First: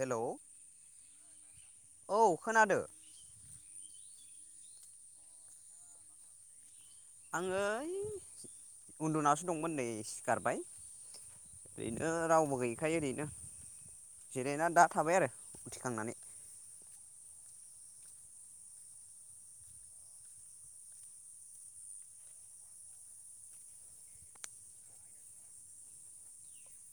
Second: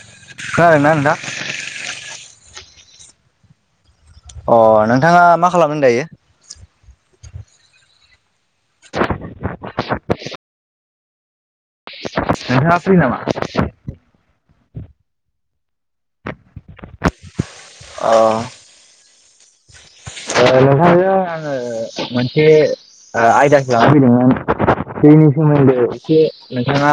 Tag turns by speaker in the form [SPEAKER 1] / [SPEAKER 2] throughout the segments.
[SPEAKER 1] Hello
[SPEAKER 2] खोनादोंना नोंथां?
[SPEAKER 1] औ खोनादो
[SPEAKER 2] अ नोंथाङा मा खालामदों दायो
[SPEAKER 1] आङो उन्दुनासो दंमोन नै सिखारबाय ओरैनो रावबो
[SPEAKER 2] नोंथाङा
[SPEAKER 1] गैयिखाय
[SPEAKER 2] फ्रि नामा
[SPEAKER 1] ओरैनो जिरायना दा थाबाय आरो उथिखांनानै
[SPEAKER 2] अ ओ नोंथांजों आङो मोनसे ओ आयदखौ लानो फैदोंमोन दैनि सोमोन्दै एसे नोंथाङा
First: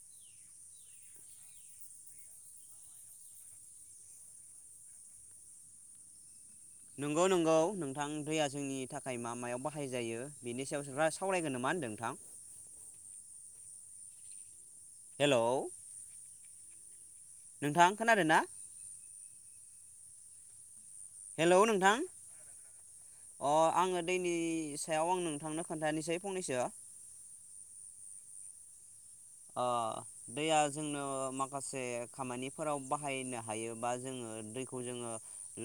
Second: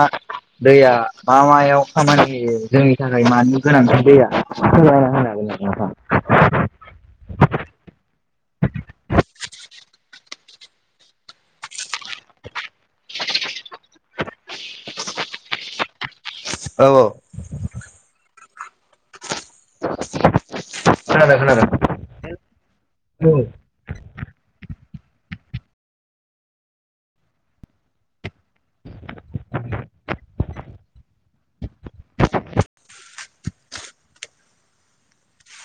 [SPEAKER 2] दैया मा मायाव खामानि होयो जोंनि थाखाय मानि गोनांथि दैयाखौ नायना होनागोन आरो नोंथां
[SPEAKER 1] नंगौ नंगौ नोंथां दैया जोंनि थाखाय मा मायाव बाहाय जायो बेनि सायावसो सावरायगोन नामा होनदों नोंथां हेलौ
[SPEAKER 2] औ औ
[SPEAKER 1] नोंथां खोनादों ना
[SPEAKER 2] खोनादों
[SPEAKER 1] हेलौ
[SPEAKER 2] खोनादों
[SPEAKER 1] नोंथां
[SPEAKER 2] औ औ औ
[SPEAKER 1] अ आङो दैनि सायाव आं नोंथांनो खोन्थानोसै फंनैसो ओ दैया जोंनो माखासे खामानिफोराव बाहायनो हायो बा जोङो दैखौ जोङो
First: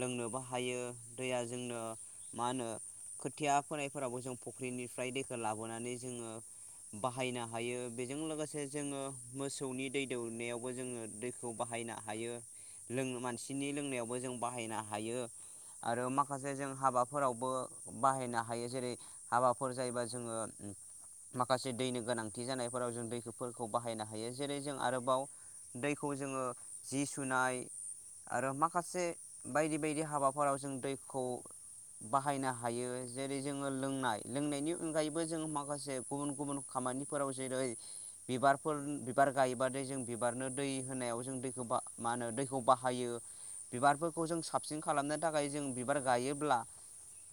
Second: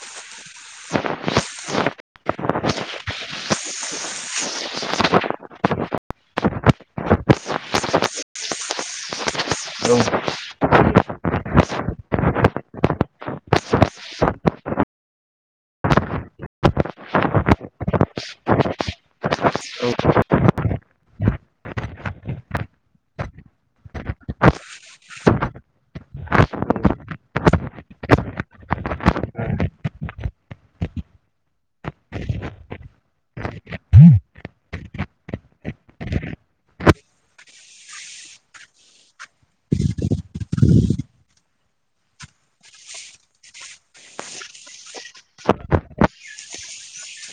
[SPEAKER 1] लोंनोबो हायो दैया जोंनो मा होनो खोथिया फोनायफोरावबो जों फुख्रिनिफ्राय दैखौ लाबोनानै जोङो बाहायनो हायो बेजों लोगोसे मासे जोङो मोसौनि दै
[SPEAKER 2] औ
[SPEAKER 1] दौनायावबो जोङो दैखौ बाहायनो हायो मानसिनि लोंनायावबो जों बाहायनो हायो आरो माखासे जों हाबाफोरावबो बाहायनो हायो जेरै हाबाफोर
[SPEAKER 2] औ
[SPEAKER 1] जायोबा जोङो माखासे दैनि गोनांथि जानायफोराव जों दै खौबो बाहायनो हायो जेरै जों आरोबाव दैखौ जोङो जि सुनाय आरो माखासे बायदि बायदि हाबाफोराव जों दैखौ बाहायनो हायो जेरै जोङो लोंनाय लोंनायनि अनगायैबो जों माखासे गुबुन गुबुन खामानिफोराव जेरै बिबारफोर बिबार गायबाथाय जों बिबारनो दै होनायाव जों दैखौ मा होनो दैखौ बाहायो बिबारफोरखौ जों साबसिन खालामनो थाखाय जों बिबार गायोब्ला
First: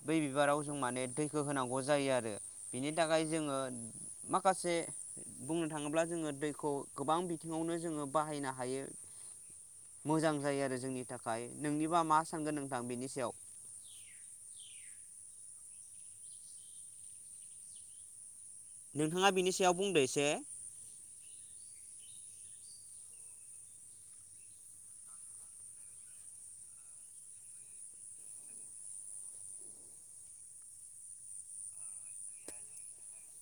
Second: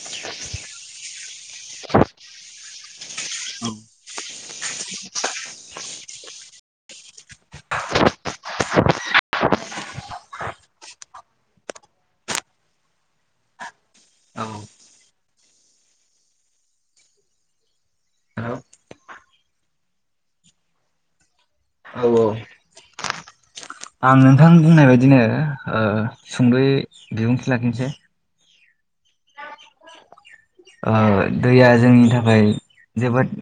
[SPEAKER 1] बै बिबाराव जों माने दैखौ होनांगौ जायो आरो बिनि थाखाय जोङो माखासे बुंनो थाङोब्ला जोङो दैखौ गोबां बिथिङावनो जोङो बाहायनो हायो मोजां जायो आरो जोंनि थाखाय नोंनिबा मा सानगोन नोंथां बेनि सायाव नोंथाङा बिनि सायाव बुंदो एसे
[SPEAKER 2] औ औ आं नोंथां बुंनाय बायदिनो ओ सुंद' बिबुंथि लाखिनोसै। ओ दैया जोंनि थाखाय जोबोद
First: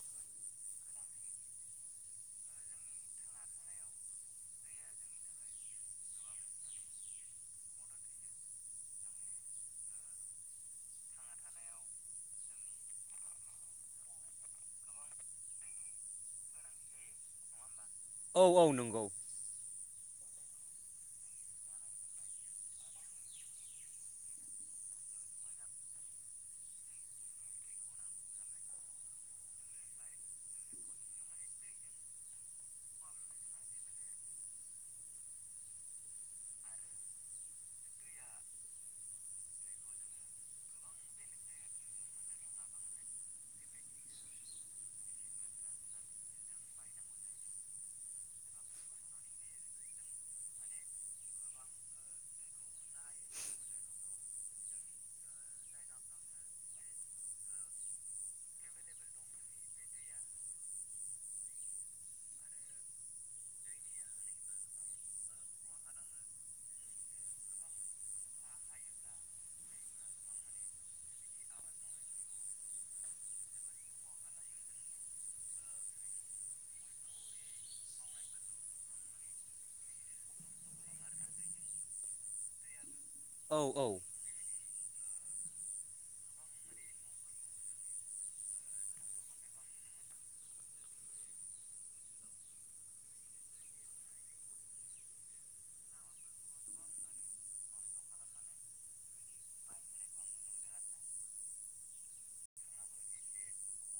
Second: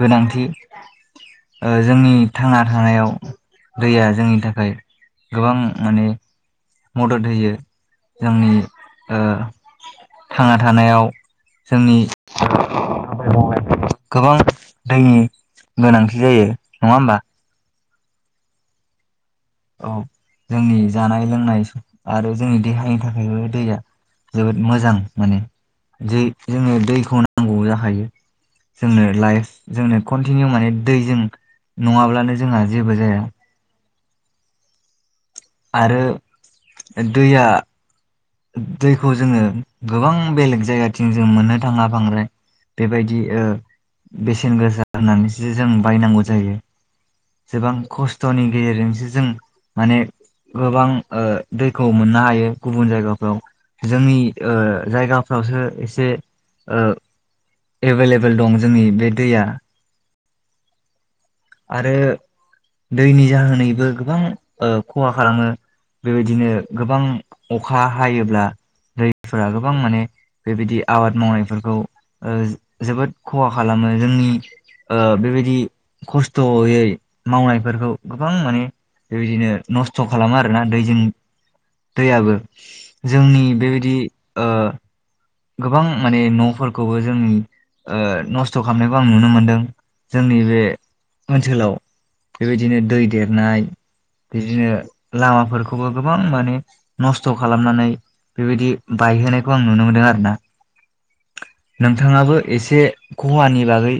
[SPEAKER 2] गोनांथि ओ जोंनि थांना थानायाव दैया जोंनि थाखाय गोबां माने मदद होयो जोंनि ओ थांना थानायाव जोंनि मावनाय गोबां दैनि गोनांथि जायो नङा होमबा?
[SPEAKER 1] औ औ नंगौ
[SPEAKER 2] औ जोंनि जानाय लोंनाय आरो जोंनि देहानि थाखायबो दैया जोबोद मोजां माने जोंनो दैखौ नांगौ जाखायो जोंनो लाइफ जोंनो कन्टिनिउ माने दैजों नङाब्लानो जोंहा जेबो जाया। आरो दैया दैखौ जोङो गोबां बेलेग जायगाथिं जों मोननो थाङा बांद्राय बेबायदि ओ बेसेन गोसा होननानैसो जों बायनांगौ जायो गोबां खस्थ'नि गेजेरजोंसो जों ओ माने गोबां ओ दैखौ मोननो हायो गुबुन जायगा जोंनि ओ जायगाफ्रावसो एसे ओ एभेलेबेल दं जोंनि बे दैया आरो दैनि जाहोनैबो गोबां ओ खहा खालामो बेबायदिनो गोबां अखा हायोब्ला दैफोरा गोबां माने बेबायदि आबाद मावनायफोरखौ ओ जो-जोबोद खहा खालामो जोंनि ओ बेबायदि खस्थ'यै मावनायफोरखौ गोबां माने बेबायदिनो नस्थ' खालामो आरोना दैजों दैयाबो जोंनि
[SPEAKER 1] औ औ
[SPEAKER 2] बेबायदि ओ गोबां माने न'फोरखौबो जों ओ नस्थ' खालामनायखौ आं नुनो मोनदों जोंनि बे ओनसोलाव बेबायदिनो दै देरनाय बिदिनो लामाफोरखौबो गोबां माने नस्थ' खालामनानै बेबायदि बायहोनायखौ आं नुनो मोनदों आरो। ना नोंथाङाबो एसे खहानि बागै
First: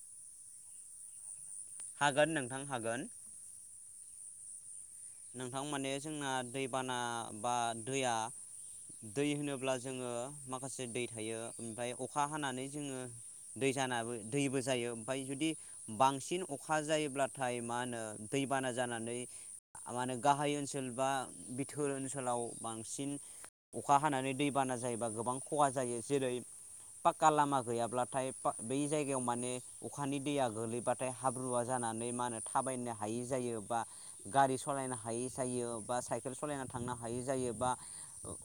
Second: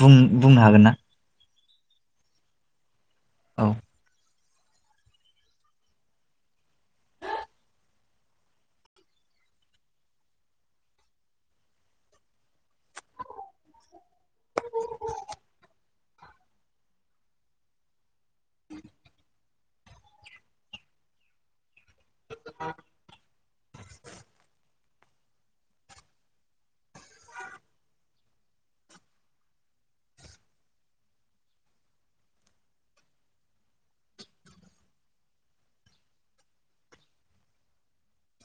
[SPEAKER 2] बुं-बुंनो हागोन ना?
[SPEAKER 1] हागोन नोंथां हागोन
[SPEAKER 2] औ
[SPEAKER 1] नोंथां माने जोंना दैबाना बा दैया दै होनोब्ला जोङो माखासे दै थायो ओमफ्राय अखा हानानै जोङो दै जानाबो दैबो जायो ओमफ्राय जुदि बांसिन अखा जायोब्लाथाय मा होनो दैबाना जानानै आरो गाहाय ओनसोल बा बिथ बेफोर ओनसोलाव बांसिन अखा हानानै दैबाना जायोबा गोबां खहा जायो जेरै पाक्का लामा गैयाब्लाथाय बै जायगायाव माने अखानि दैया गोगलैबाथाय हाब्रुवा जानानै मा होनो थाबायनो हायि जायो बा गारि सलायनो हायि जायो बा साइकेल सलायना थांनो हायै जायो बा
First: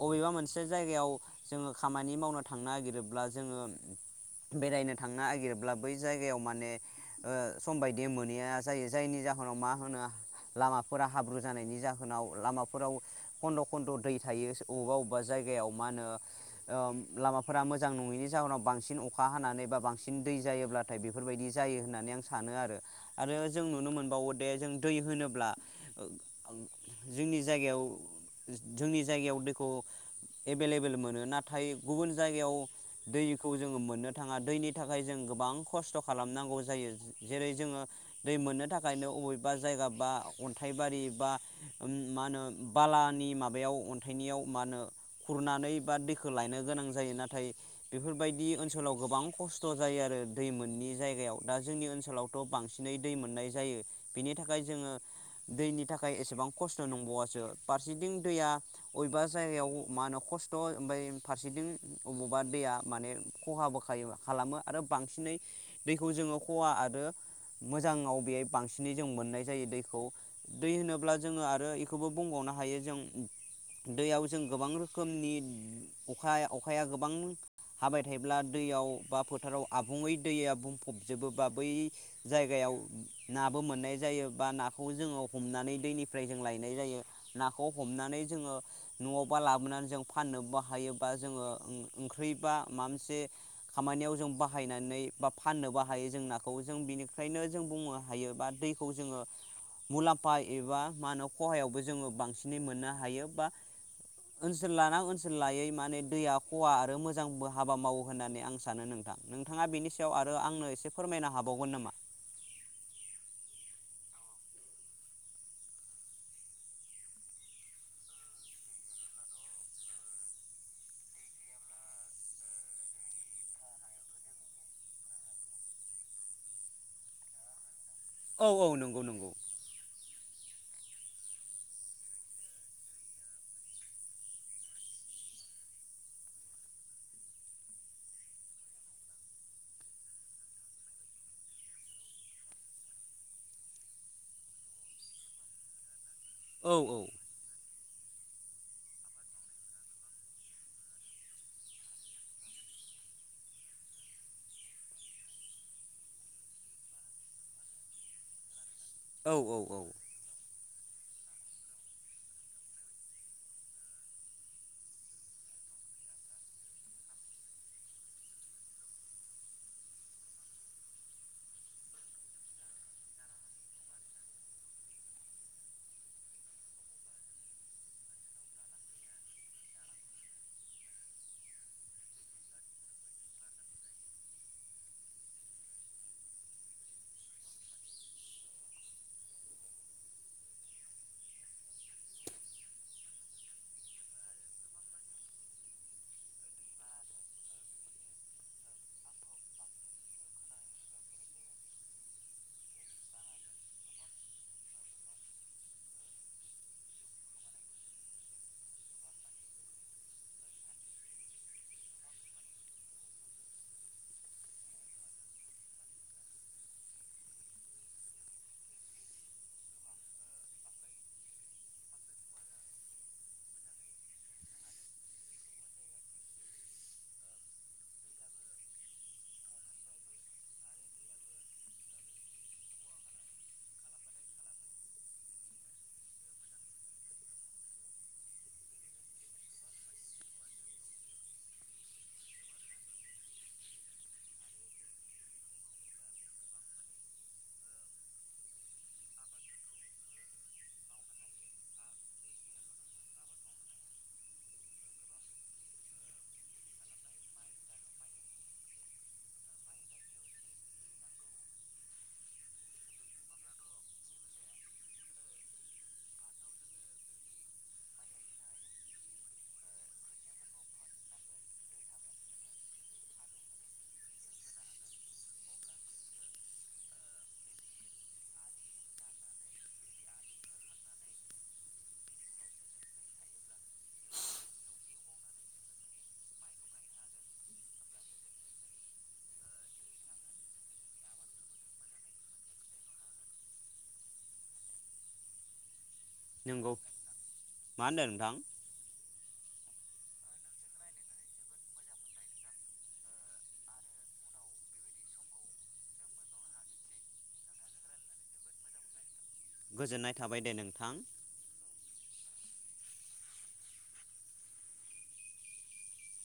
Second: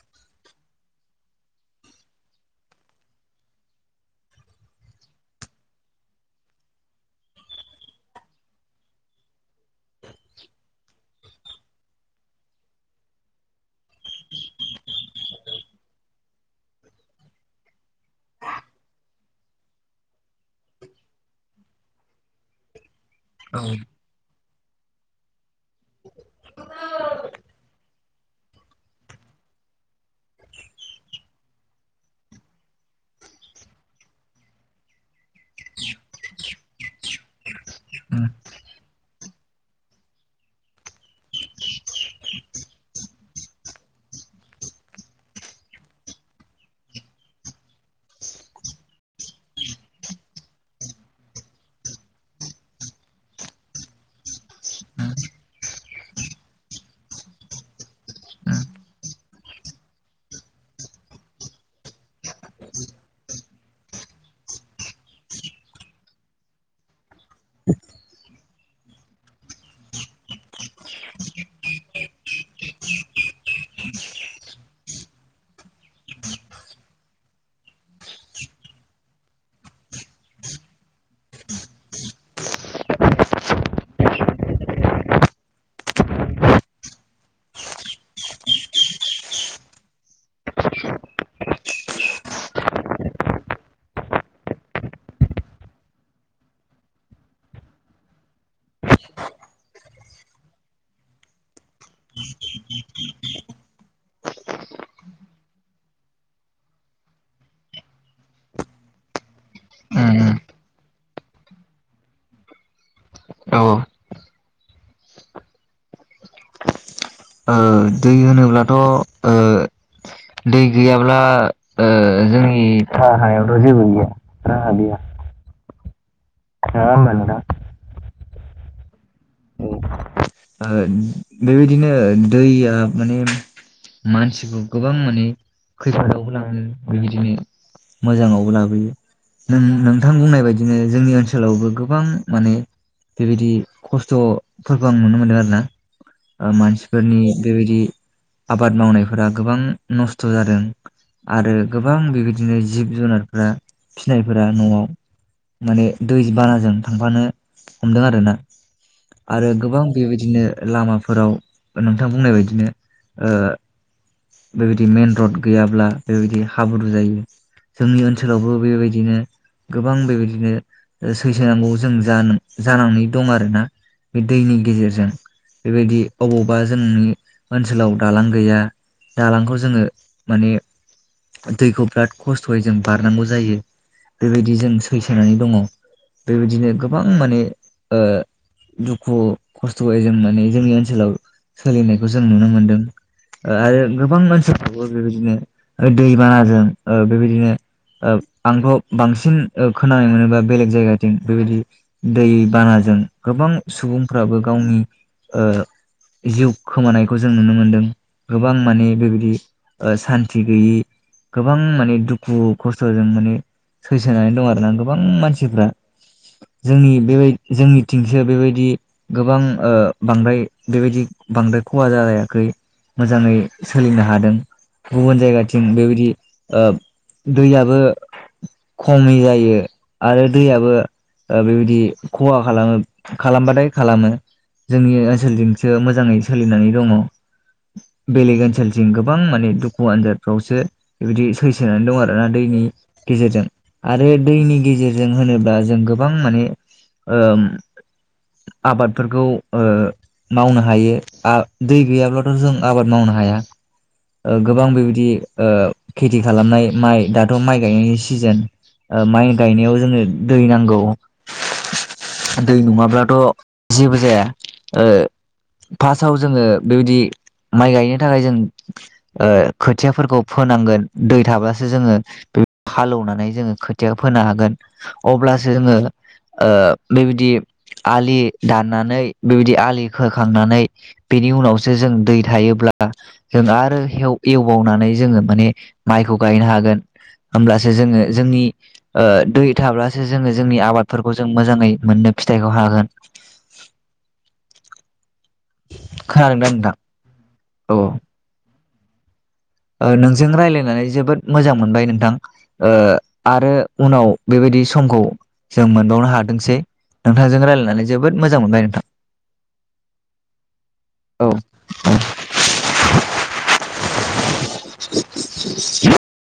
[SPEAKER 1] अबेबा मोनसे जायगायाव जोङो खामानि मावनो थांनो नागिरोब्ला जोङो बेरायनो थांनो नागिरोब्ला बै जायगायाव माने ओ सम बायदि मोनहैया जायो जायनि जाहोनाव मा होनो लामाफोरा हाब्रु जानायनि जाहोनाव लामाफोराव खन्द' खन्द' दै थायो अबेबा बबेबा जायगायाव मा होनो ओ लामाफोरा मोजां नङैनि जाहोनाव बांसिन अखा हानानै बा बांसिन दै जायोब्लाथाय बेफोरबायदि जायो होननानै आं सानो आरो आरो जों
[SPEAKER 2] उम
[SPEAKER 1] नुनो मोनबावो दे जों दै होनो ब्ला जोंनि जायगायाव जोंनि जायगायाव दैखौ एभेलेबेल मोनो नाथाय गुबुन जायगायाव दैखौ जोङो मोननो थाङा दैनि थाखाय जों गोबां खस्थ' खालामनांगौ जायो जेरै जोङो दै मोननो थाखायनो अबेबा जायगा बा अन्थाइबारि बा मा होनो बालानि माबायाव अन्थाइनियाव मा होनो खुरनानै बा दैखौ लायनो गोनां जायो नाथाय बेफोरबायदि ओनसोलाव गोबां खस्थ' जायो आरो दै मोनै जायगायाव दा जोंनि ओनसोलावथ' बांसिनै दै मोननाय जायो बिनि थाखाय जोङो दैनि थाखाय एसेबां खस्थ' नंबावासो फारसेथिं दैया अबेबा जायगायाव मा होनो खस्थ' ओमफ्राय फारसेथिं अबोबा दैया माने खहाबोखायो खालामो आरो बांसिनै दैखौ जोङो खहा आरो मोजाङाव बेहाय बांसिनै जों मोननाय जायो दै खौ दै होनोब्ला जोङो आरो इखौबो बुंबावनो हायो जों दैयाव जों गोबां रोखोमनि अखा अखाया गोबां हाबाय थायोब्ला दैयाव बा फोथाराव आबुङै दैया बुंफबजोबो बा बै जायगायाव नाबो मोननाय जायो बा ना खौ जोङो हमनानै दैनिफ्राय जों लायनाय जायो नाखौ हमनानै जोङो न'आवबा लाबोनानै जों फाननोबो हायो बा जोङो ओंख्रि बा माबा मोनसे खामानियाव जों बाहायनानै बा फाननोबो हायो जों नाखौ जों बिनिफ्रायनो जों बुंनो हायो बा दैखौ जोङो मुलाम्फा एबा मा होनो खहायावबो जोङो बांसिनै मोननो हायो बा ओनसोल लाना ओनसोल लायै माने दैया खहा आरो मोजांबो हाबा मावो होननानै आं सानो नोंथां नोंथाङा बेनि सायाव
[SPEAKER 2] उम
[SPEAKER 1] आरो आंनो एसे फोरमायनो हाबावगोन नामा?
[SPEAKER 2] औ ओ दै होनोब्लाथ' ओ दै गैयाब्ला ओ जोंनि हायावथ' जेबो गैया राहा गैया। नङा होनबा नोंथां?
[SPEAKER 1] औ औ नंगौ नंगौ
[SPEAKER 2] ओ बेबायदिनो दैया माने मानसिखौ गोबां माने खैफोदावबो लाङो बेबायदिनो मोजाङावबो लाबोयो नों नोंथां बुंनाय बायदिनो जोंनि ओनसोलावबो गोबां माने बेबायदि खस्थ'फोरबो मोनो मोनो आरोना ओ
[SPEAKER 1] औ औ
[SPEAKER 2] मानसिफोरनि बेबायदि आबाद मावनायफोरा गोबां नस्थ' जादों आरो गोबां बेबायदिनो जिब जुनारफोरा फिसिनायफोरा न'आव माने दै बानाजों थांफानो हमदों आरो ना।
[SPEAKER 1] औ औ औ
[SPEAKER 2] बेबायदिनो लामाफोराव नोंथां बुंनाय बायदिनो ओ बेबायदि मेन रड गैयाब्ला बेबायदि हाब्रु जायो जोंनि ओनसोलावबो बेबायदिनो गोबां बेबायदिनो सैसोनांगौ जों जानां दं आरोना बे दैनि गेजेर जों बेबायदि अबावबा जोंनि ओनसोलाव दालां गैया दालांखौ जोङो माने दैखौ बिराद खस्थ'यै जों बारनांगौ जायो बेबायदि जों सैसोनानै दङ बेबायदिनो गोबां माने ओ दुखु खस्थ'यै जों माने जोंनि ओनसोलाव सोलिनायखौ जों नुनो मोनदों ओ आरो गोबां ओनसोलफ्रावबो बेबायदिनो दै बानाजों ओ बेबायदिनो ओ आंथ' बांसिन खोनानाय मोनोबा बेलेग जायगाथिं बेबायदि दै बानाजों गोबां सुबुं फोराबो गावनि ओ जिउ खोमानायखौ जों नुनो मोनदों गोबां माने बेबायदि ओ सानथि गैयि गोबां माने दुखु खस्थ'जों माने सैसोनानै दं आरोना गोबां मानसिफ्रा जोंनि बेबाय जोंनि थिंसो बेबायदि गोबां ओ बांद्राय बेबायदि बांद्राय खहा जायाखै मोजाङै सोलिनो हादों गुबुन जायगाथिं बेबायदि ओ दैयाबो खमै जायो आरो दैयाबो ओ बेबायदि खहा खालामो खालामबाथाय खालामो जोंनि ओनसोलजोंसो मोजाङै सोलिनानै दङ बेलेग ओनसोलजों गोबां माने दुखु आन्जादफ्रावसो बिबायदि सैसोनानै दङ आरोना दैनि गेजेरजों आरो दैनि गेजेरजों होनोब्ला जों गोबां माने ओ आबादफोरखौ ओ मावनो हायो दै गैयाब्लाथ' जों आबाद मावनो हाया ओ गोबां बेबायदि ओ खेथि खालामनाय माइ दाथ' माइ गायनायनि सिजोन ओ माइ गायनायाव जोङो दै नांगौ दै नङाब्ला थ' जेबो जाया ओ फार्स्टआव जोङो बेबायदि माइ गायनो थाखाय जों ओ खोथियाफोरखौ फोनांगोन दै थाब्लासो जोङो बे हालौवनानै जोङो खोथिया फोनो हागोन अब्लासो जोङो ओ बेबायदि आलि दाननानै बेबायदि आलि खोखांनानै बेनि उनावसो जों दै थायोब्ला जों आरो एवबावनानै जोङो माने माइखौ गायनो हागोन होमब्लासो जोङो जोंनि दै ओ थाब्लासो जोङो जोंनि आबादफोरखौ जों मोजाङै मोननो फि थाइखौ हागोन खोनादोंदा
[SPEAKER 1] नंगौ मा
[SPEAKER 2] नोंथां
[SPEAKER 1] होनदों नोंथां
[SPEAKER 2] ओ नोंजों रायलायनानै जोबोद मोजां मोनबाय नोंथां ओ आरो उनाव बेबायदि समखौ जों मोनबावनो हाथोंसै नोंथांजों रायलायनानै जोबोद मोजां मोनबाय नोंथां
[SPEAKER 1] गोजोननाय थाबाय दे नोंथां
[SPEAKER 2] औ [inaudible]